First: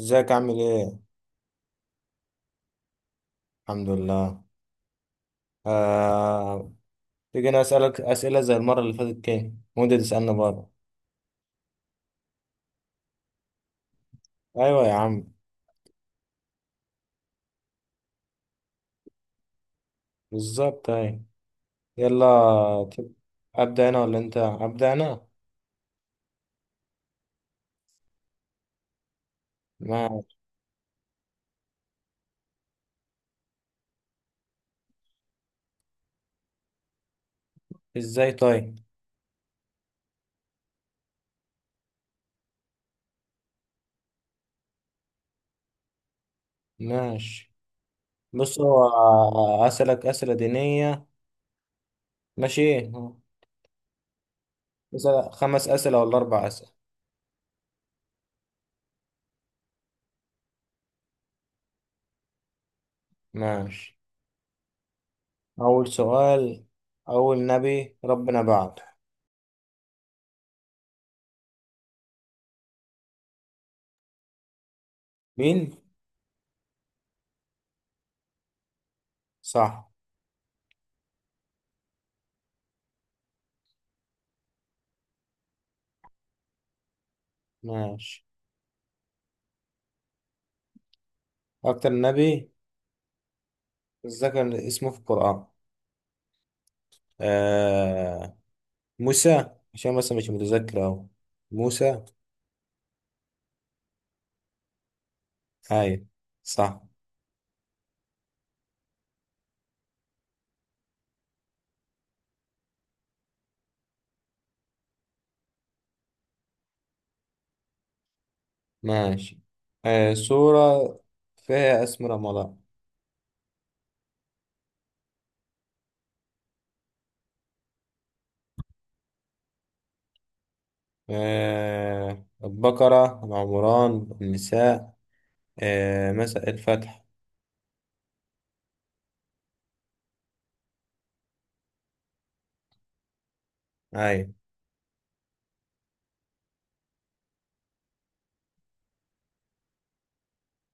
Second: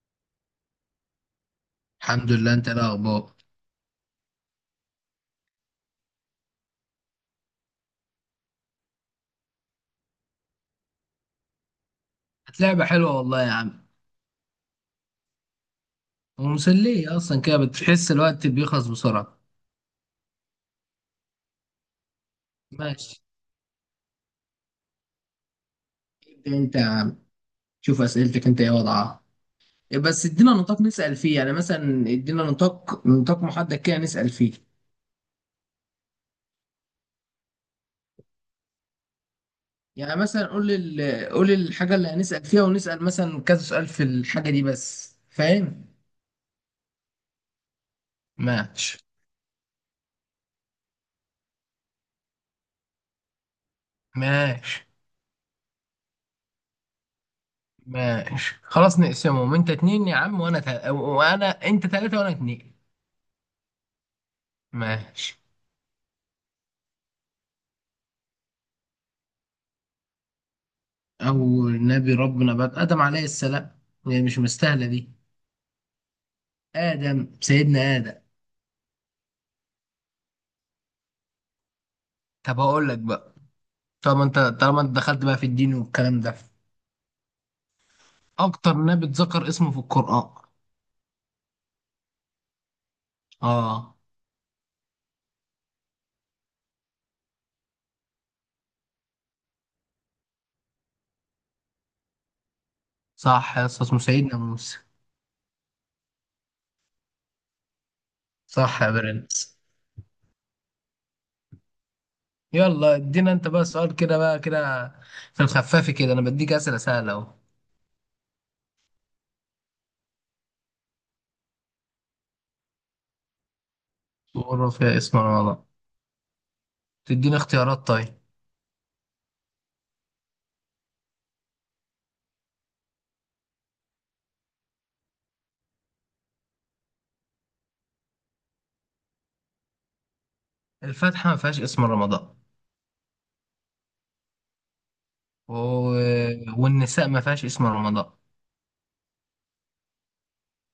ازيك عامل ايه؟ الحمد لله. انت ايه الاخبار؟ الحمد لله. آه... تيجي انا اسألك اسئلة زي المرة اللي فاتت كده وانت تسألني برضه. كانت لعبة حلوة والله يا عم، ايوه يا عم. ومسلية اصلا كده، بتحس الوقت بيخلص بسرعة. بالظبط ايوه. يلا. ت- ماشي. ابدأ انا ولا انت؟ ابدأ انا؟ انت شوف اسئلتك انت ايه وضعها. إيه بس ماشي. ادينا نطاق نسأل فيه، يعني مثلا ادينا نطاق محدد كده نسأل فيه، ازاي طيب؟ يعني مثلا قول قول الحاجة اللي هنسأل فيها ونسأل مثلا كذا سؤال في الحاجة دي، بس فاهم. ماشي. بص هو ماشي. اسألك اسئلة دينية. ماشي. ماشي. مثلا 5 اسئلة ولا 4 اسئلة؟ ماشي خلاص نقسمهم، انت اتنين يا عم وانا انت تلاتة وانا اتنين. ماشي. ماشي. اول سؤال، اول نبي ربنا بعته. أول نبي ربنا بعد آدم عليه السلام، يعني مش مستاهلة دي. مين؟ آدم، سيدنا آدم. صح. طب أقول لك بقى، طالما أنت دخلت بقى في الدين والكلام ده، ماشي. أكتر نبي اتذكر اسمه في القرآن. اكتر نبي آه. الذكر اسمه في القرآن. آه. موسى، عشان بس مش متذكر أهو. موسى. صح يا أسطى، اسمه سيدنا موسى. هاي. صح. صح يا برنس. يلا ادينا أنت بقى سؤال كده بقى كده، في الخفاف كده، أنا بديك أسئلة سهلة أهو. ماشي. آه، سورة فيها اسم رمضان. تقول فيها اسم رمضان؟ تديني اختيارات طيب. آه، البقرة، العمران، النساء، آه، مساء الفتح. الفاتحة ما فيهاش اسم رمضان، هاي. و... والنساء ما فيهاش اسم رمضان.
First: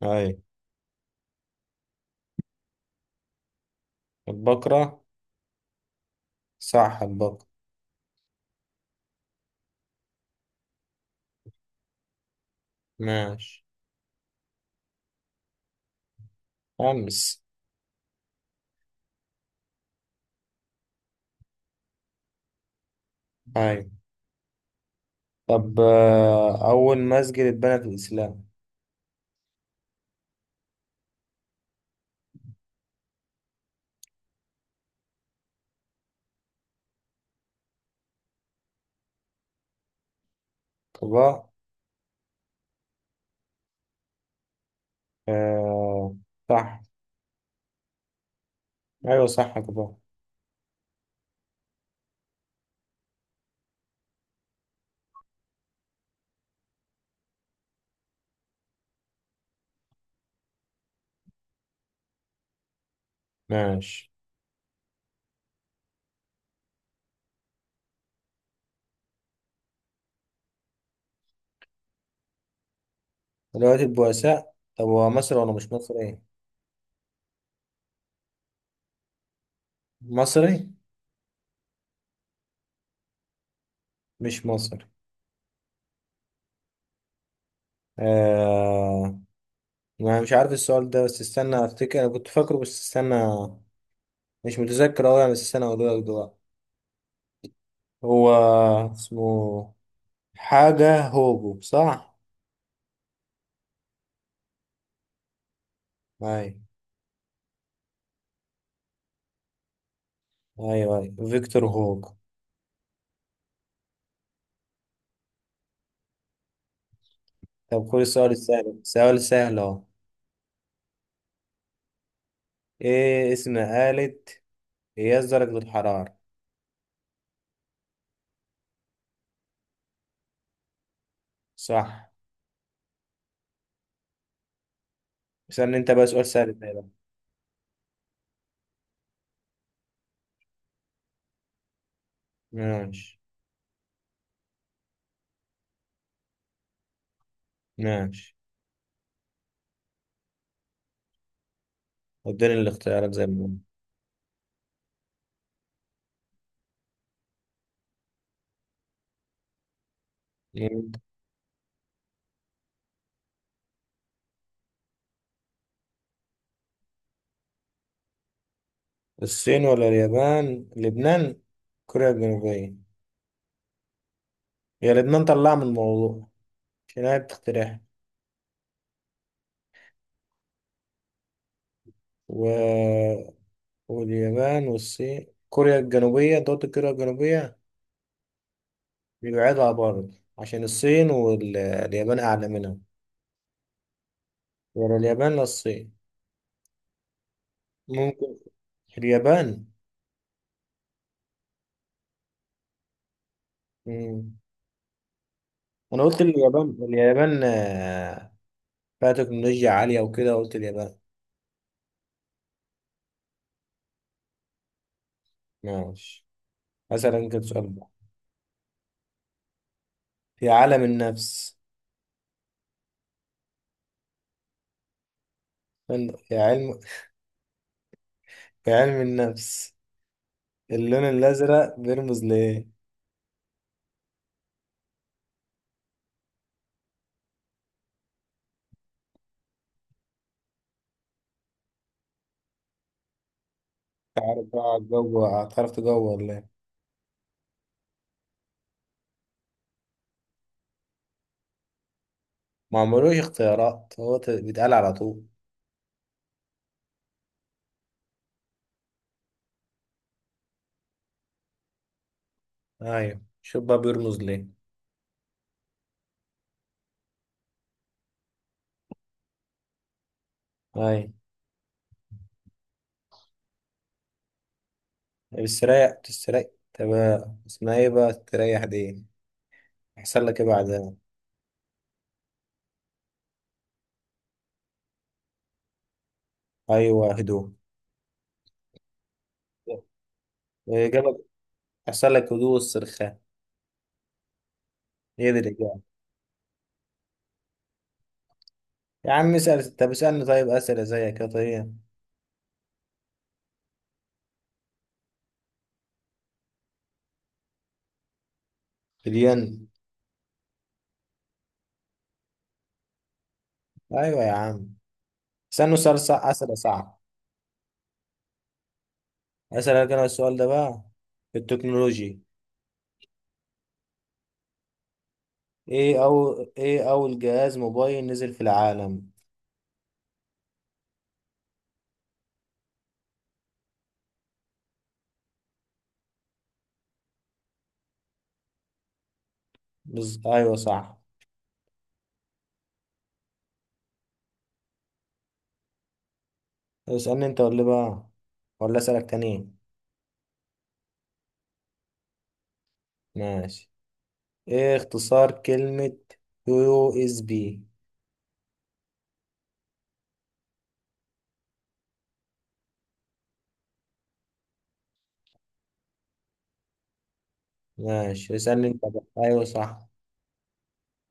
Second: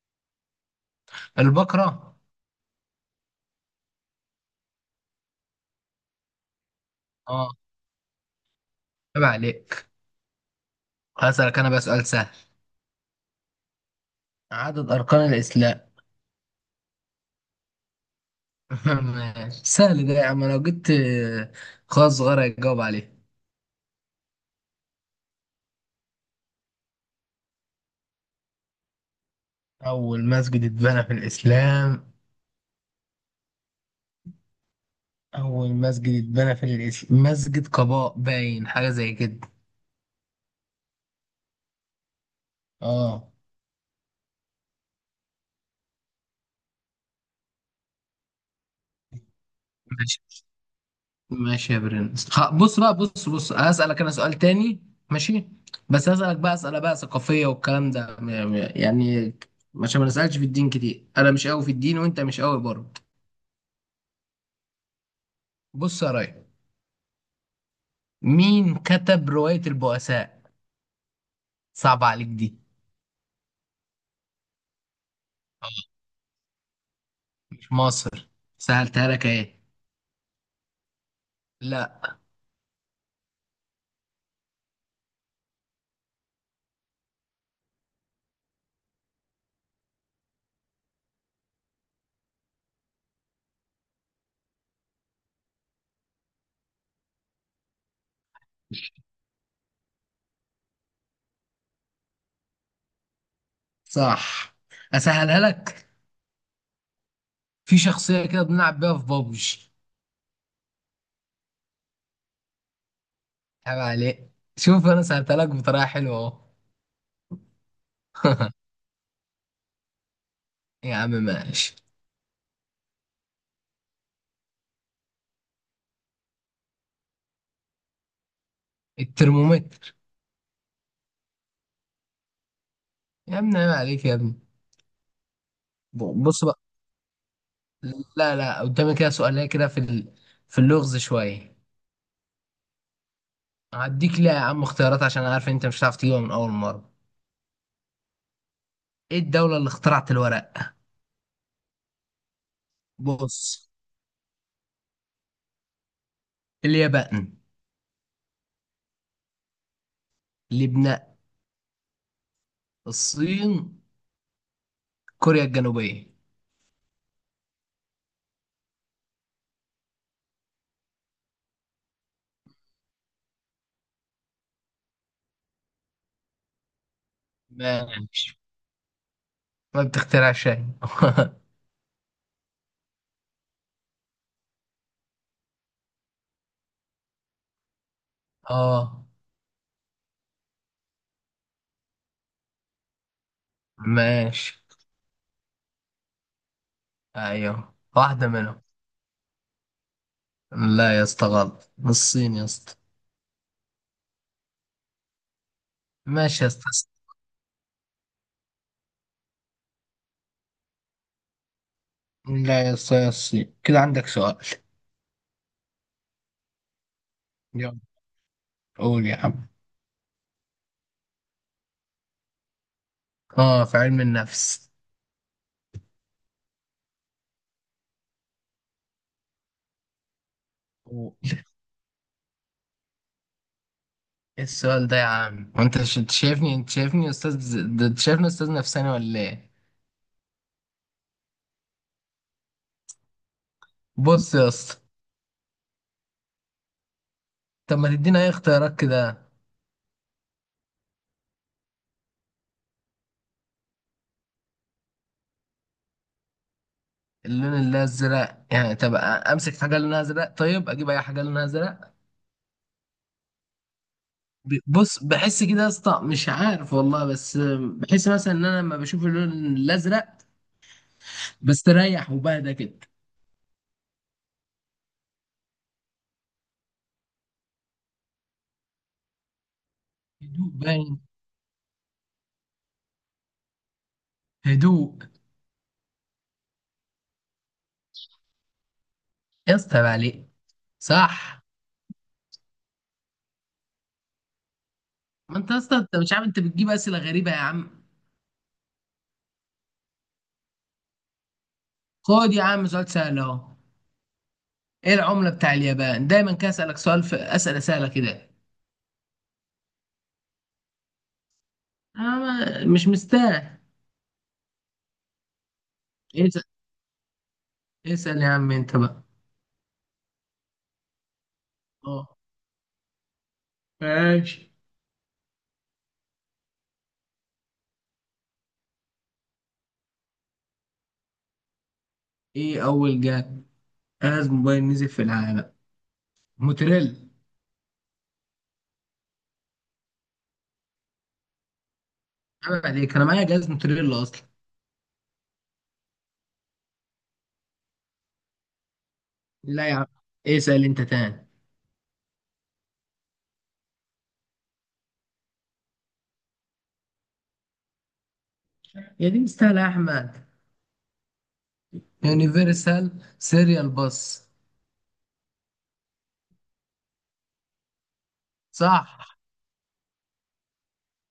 هاي. البقرة. البقرة. صح البقرة. اه، عيب عليك. هسألك انا بقى سؤال سهل، ماشي. عدد اركان الاسلام. 5. ماشي. سهل ده يا عم، لو جبت خاص صغير هيجاوب عليه. هاي. طب آه، أول مسجد اتبنى في الإسلام. اول مسجد اتبنى في الاسلام، اول مسجد اتبنى في الاسلام مسجد قباء، باين حاجه زي كده. قباء. اه. آه. صح. ايوه صح كده. ماشي. ماشي يا برنس. بص بقى، بص هسألك انا سؤال تاني. ماشي. بس هسألك بقى اسئله بقى ثقافيه والكلام ده، يعني عشان ما نسألش في الدين كتير، انا مش قوي في الدين وانت مش قوي برضه. ماشي. بص يا راي، مين كتب رواية البؤساء؟ صعب عليك دي. دلوقتي البؤساء، طب هو مصري ولا مش مصري ايه؟ مش مصر. سهلتها لك ايه. مصري. لا. مش مصري. آه... ما مش عارف السؤال ده، بس استنى افتكر، انا كنت فاكره بس استنى. مش متذكر اوي يعني، بس استنى اقوله لك دلوقتي. هو اسمه حاجة هوجو صح. صح. اسهلها لك، ايوه. في شخصية كده بنلعب بيها في بابجي. ايوه ايوه فيكتور هوجو. عيب عليك، شوف انا سهلتها لك بطريقة حلوة اهو. طب خد السؤال السهل، سؤال سهل اهو. يا عم ماشي. ايه اسم آلة قياس درجة الحرارة؟ الترمومتر. صح. يا ابني عيب عليك يا ابني. استنى انت بقى، سؤال بص سهل بقى. ده بقى. لا لا، قدامي كده سؤالية كده في في اللغز شوية. ماشي. هديك ليه يا عم اختيارات، عشان أنا عارف إن انت مش هتعرف تجيبها من اول مرة. ماشي. ايه الدولة اللي اخترعت الورق؟ اديني الاختيارات زي ما. بص: اليابان، هم. لبنان، الصين، كوريا الجنوبية. الصين ولا اليابان، لبنان، كوريا الجنوبية. هي لبنان طلع من الموضوع عشان هي بتقترح. ماشي. ما بتخترع شيء. و... واليابان والصين كوريا الجنوبية، دولة كوريا الجنوبية اه. بيبعدها برضه عشان الصين واليابان أعلى منها. ماشي. ولا اليابان، لا الصين. ايوه واحدة ممكن منهم. اليابان. لا يا اسطى غلط، الصين يا اسطى. مم. أنا قلت ماشي يا اسطى. اليابان، اليابان آه، فيها تكنولوجيا عالية وكده، قلت اليابان. لا يا اسطى، يا الصين كده. عندك سؤال. ماشي. مثلا كده سؤال. يلا قول يا عم. في عالم النفس، اه، في علم النفس. في علم، في علم النفس اللون أوه. الأزرق بيرمز لإيه؟ ايه السؤال ده يا عم، وانت انت شايفني، استاذ انت شايفني استاذ نفساني ولا ايه؟ بص تعرف يا اسطى. بقى تجوع، هتعرف تجوع ولا إيه؟ طب ما تدينا اي اختيارات كده. ما عملوش اختيارات، هو بيتقال على طول. اللون الازرق يعني؟ طب امسك حاجه لونها ازرق، طيب اجيب اي حاجه لونها ازرق. أيوة، شوف بقى بيرمز ليه. بص، بحس كده يا اسطى مش عارف والله، بس بحس مثلا ان انا لما بشوف اللون الازرق أيوة. بستريح وبهدى كده. بتستريح بتستريح. تمام، اسمها إيه بقى تريح دي؟ يحصل لك إيه هدوء بعدها؟ باين، هدوء. أيوة، هدوء. يا اسطى عيب عليك. الإجابة. صح. يحصل لك هدوء والسرخان، هي دي ما انت يا اسطى الإجابة. انت مش عارف، انت بتجيب اسئله غريبه يا عم. يا عم اسأل، طب اسألني طيب أسئلة زيك يا طيب. خد يا عم سؤال سهل اهو. ايه العمله بتاع اليابان؟ دايما كده اسالك سؤال في اسئله سهله كده. مليان. انا مش مستاهل. أيوة يا عم. استنوا سؤال صعب، اسال، أسئلة صعب. اسال يا عم انت بقى. أسألك أنا السؤال ده بقى في اه، التكنولوجي. ماشي. إيه أو إيه أول جهاز موبايل نزل في العالم؟ ايه اول جهاز، جهاز موبايل نزل في العالم؟ موتوريلا. أيوه صح. عيب عليك، انا معايا جهاز موتوريلا اصلا. اسألني أنت ولا بقى، ولا أسألك تاني؟ لا يا عم، اسال انت تاني. ماشي. إيه اختصار كلمة USB؟ يا دي مستاهله يا احمد. يونيفرسال سيريال باس. ماشي، اسألني أنت صح. بقى. أيوه صح.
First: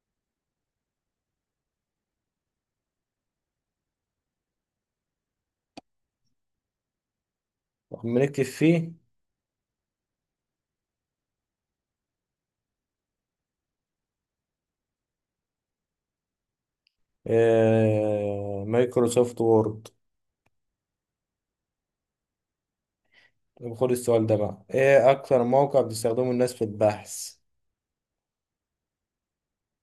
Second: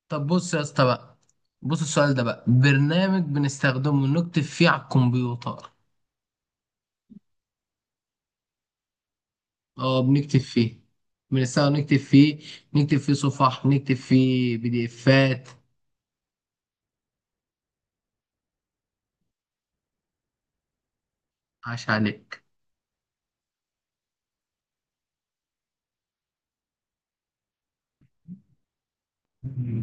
طب بص يا اسطى بقى، بص السؤال ده بقى، برنامج بنستخدمه نكتب فيه على الكمبيوتر. بنكتب فيه. اه بنكتب فيه، بنستخدم نكتب فيه، نكتب فيه صفح، نكتب فيه بي دي افات. مايكروسوفت وورد. عاش عليك. طب خد السؤال ده بقى، إيه أكتر موقع بتستخدمه الناس في البحث؟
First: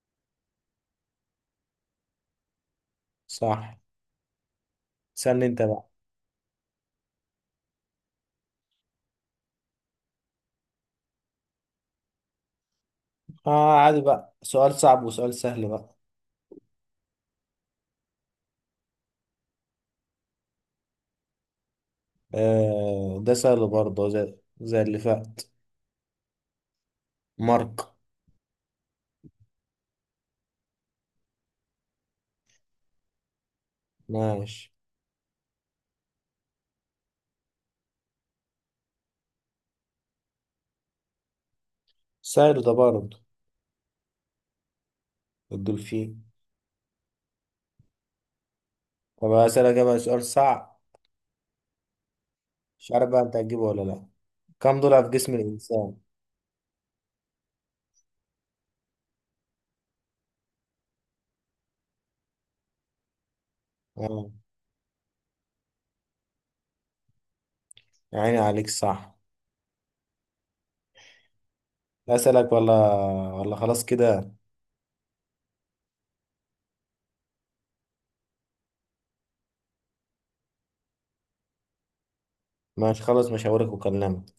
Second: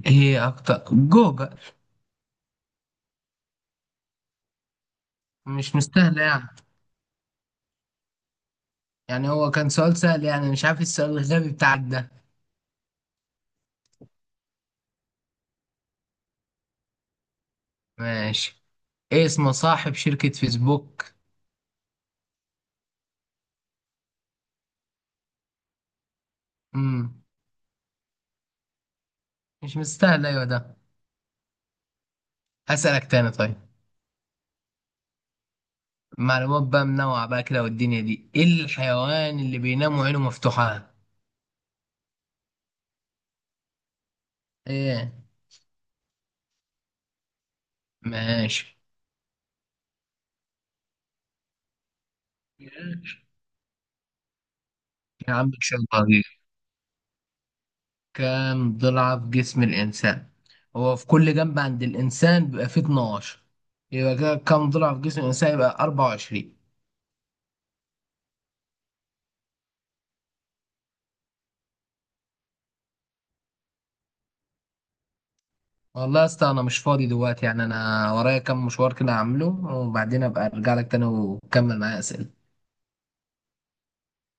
ايه اكتر؟ جوجل. صح. اسألني أنت مش بقى. مستاهله يعني، يعني هو كان سؤال سهل، يعني مش عارف السؤال الغبي بتاعك ده. اه عادي بقى، سؤال صعب وسؤال سهل بقى. ماشي. ايه اسم صاحب شركة فيسبوك؟ آه ده سهل برضه، زي اللي فات. امم مارك. مش مستاهل ايوه ده. هسألك تاني طيب. ماشي. معلومات بقى منوعة بقى كده والدنيا دي، ايه الحيوان اللي بينام وعينه مفتوحة؟ سهل ده برضه. ايه. الدولفين. ماشي. طب هسألك بقى سؤال صعب، مش عارف بقى انت هتجيبه ولا لا. كم ضلع في يا جسم عم ان شاء الإنسان؟ الله غير. كام ضلع في جسم الانسان؟ هو في كل جنب عند الانسان بيبقى فيه 12، يبقى اه. كده كام ضلع في جسم الانسان؟ يبقى 24. يا عيني عليك صح. أسألك ولا خلاص كده؟ والله يا اسطى، انا مش فاضي دلوقتي يعني، انا ورايا كام مشوار كده هعمله، وبعدين ابقى ارجع لك تاني وكمل معايا اسئله. ماشي خلاص، مش هوريك وكلمك.